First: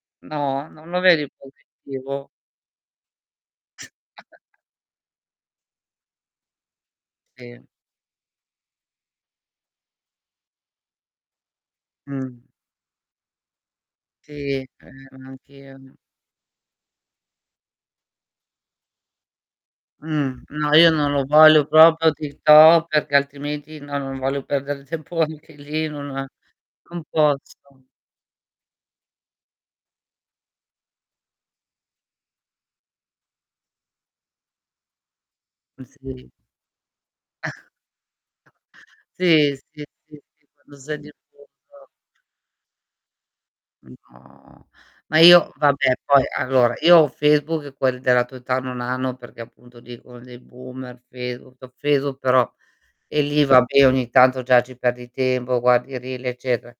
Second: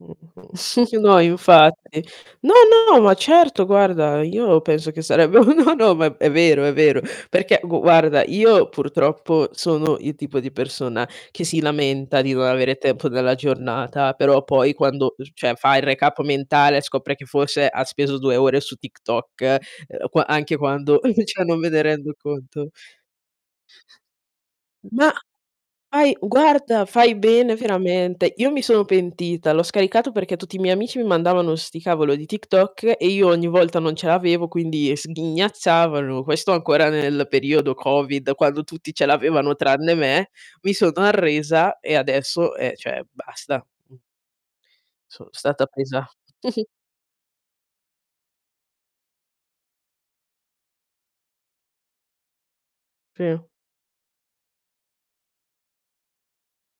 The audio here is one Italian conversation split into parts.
No, non lo No vedi infatti. positivo? No, no, ma certo guarda io penso che sarebbe no, no ma è vero, è vero perché Sì. gu guarda io purtroppo sono il tipo di persona che si lamenta di non Mh. avere tempo nella giornata Sì, però è poi quando vero uhm, f cioè fa neanch'io, il no. recap mentale scopre che forse ha speso 2 ore su TikTok, uhm, qu Mh, anche no, io quando non lo cioè, non voglio me ne proprio rendo conto. TikTok perché altrimenti no, non voglio perdere Ma, tempo anche lì, fai non a guarda non fai bene posso. veramente. Io mi sono pentita, l'ho scaricato perché tutti i miei amici mi mandavano 'sti cavolo di TikTok e io ogni volta non ce l'avevo quindi Ma sghignazzavano. sì. Questo ancora nel periodo covid quando tutti ce Sì, l'avevano sì, tranne sì, me, sì mi quando sono senti arresa [unintelligible] e adesso, eh, cioè basta, Ma mh. no, ma Sono io stata vabbè presa poi allora io ho Facebook e quelli della tua età non hanno perché appunto dicono dei boomer Facebook, Facebook però e Sì. lì vabbè ogni tanto già ci perdi tempo, guardi i reel eccetera.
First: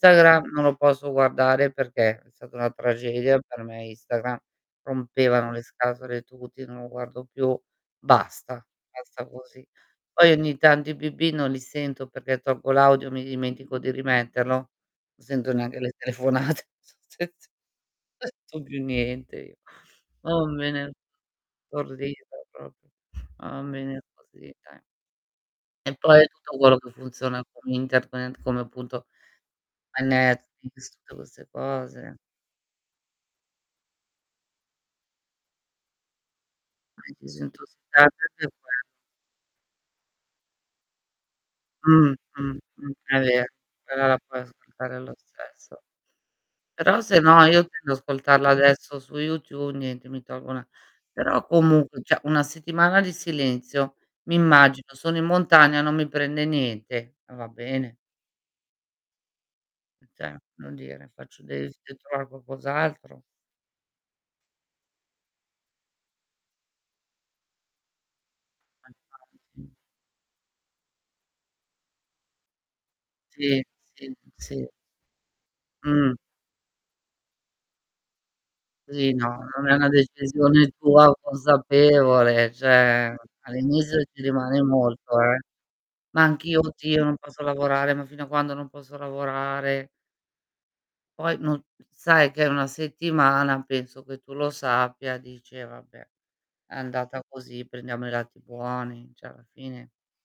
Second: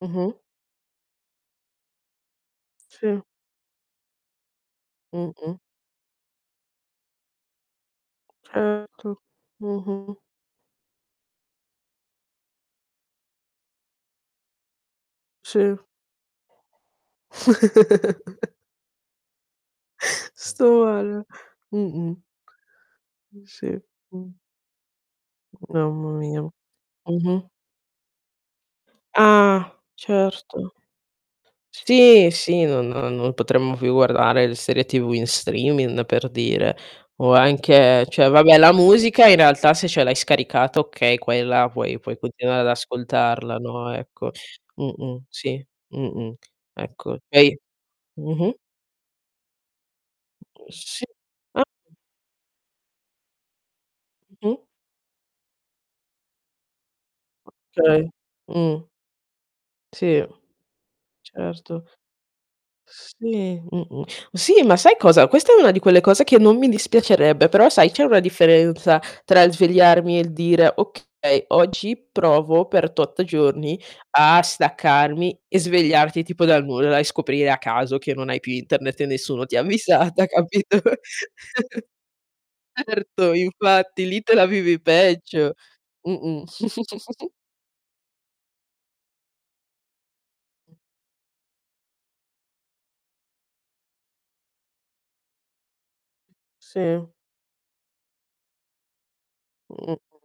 Mh-mh. non lo posso guardare perché è stata una Sì. tragedia per me Instagram, rompevano Mh-mh. le scatole tutti, non lo guardo più, basta, Certo, basta così. mh-mh. Poi ogni tanto i bip-bip non li sento perché tolgo l'audio, mi dimentico di rimetterlo, non sento Sì. neanche le telefonate. [unintelligible] Non sento non sento più niente io. Sto [unintelligible] male. Mh-mh. stordita proprio. Mh, Ma va sì, bene mh. così, dai. E Mamma poi mia. tutto quello che funziona Mh-mh. con internet, con come appunto, Ah, eh certo. Netflix tutte queste cose. Sì, sì non non potremmo più guardare le serie TV in streaming per dire Puoi o anche disintossicarti cioè, anche vabbè tu, la eh. musica in realtà se ce l'hai scaricata okay, quella puoi Mh, puoi mh, continuare ad mh, è vero, ascoltarla no, però la ecco. puoi ascoltare lo Mh-mh, sì, stesso. mh-mh, Però ecco, se e no i io tendo ad ascoltarlo mh-mh. adesso su YouTube niente mi tolgo 'na Mhmm, sì, però ah. comunque cioè, 1 settimana di silenzio mi Mh-mh. immagino, sono in montagna non mi prende niente, eh va bene. Okay. mh. E Sì. ce non dire, faccio de Certo. devi trovare qualcos'altro. Sì, mh-mh. Sì, ma sai cosa, questa è una di quelle cose che non mi dispiacerebbe, però sai c'è una Ma differenza tra il infatti. svegliarmi e il dire: "Okay, oggi provo per tot Sì, giorni sì, a sì. staccarmi" e Mh. svegliarti tipo dal nulla e scoprire a caso che non hai più Internet e Sì, no, nessuno ti ha non è una avvisata decisione capito? tua consapevole cioè, Certo all'inizio infatti lì ci te la rimane vivi molto, eh. peggio. Ma Mh-mh. anch'io "Oddio non posso lavorare, ma fino a quando non posso lavorare." Poi non sai che è 1 settimana penso che tu lo sappia, dici: "Eh, vabbè è Sì. andata così prendiamo i lati buoni," cioè, alla fine Mh.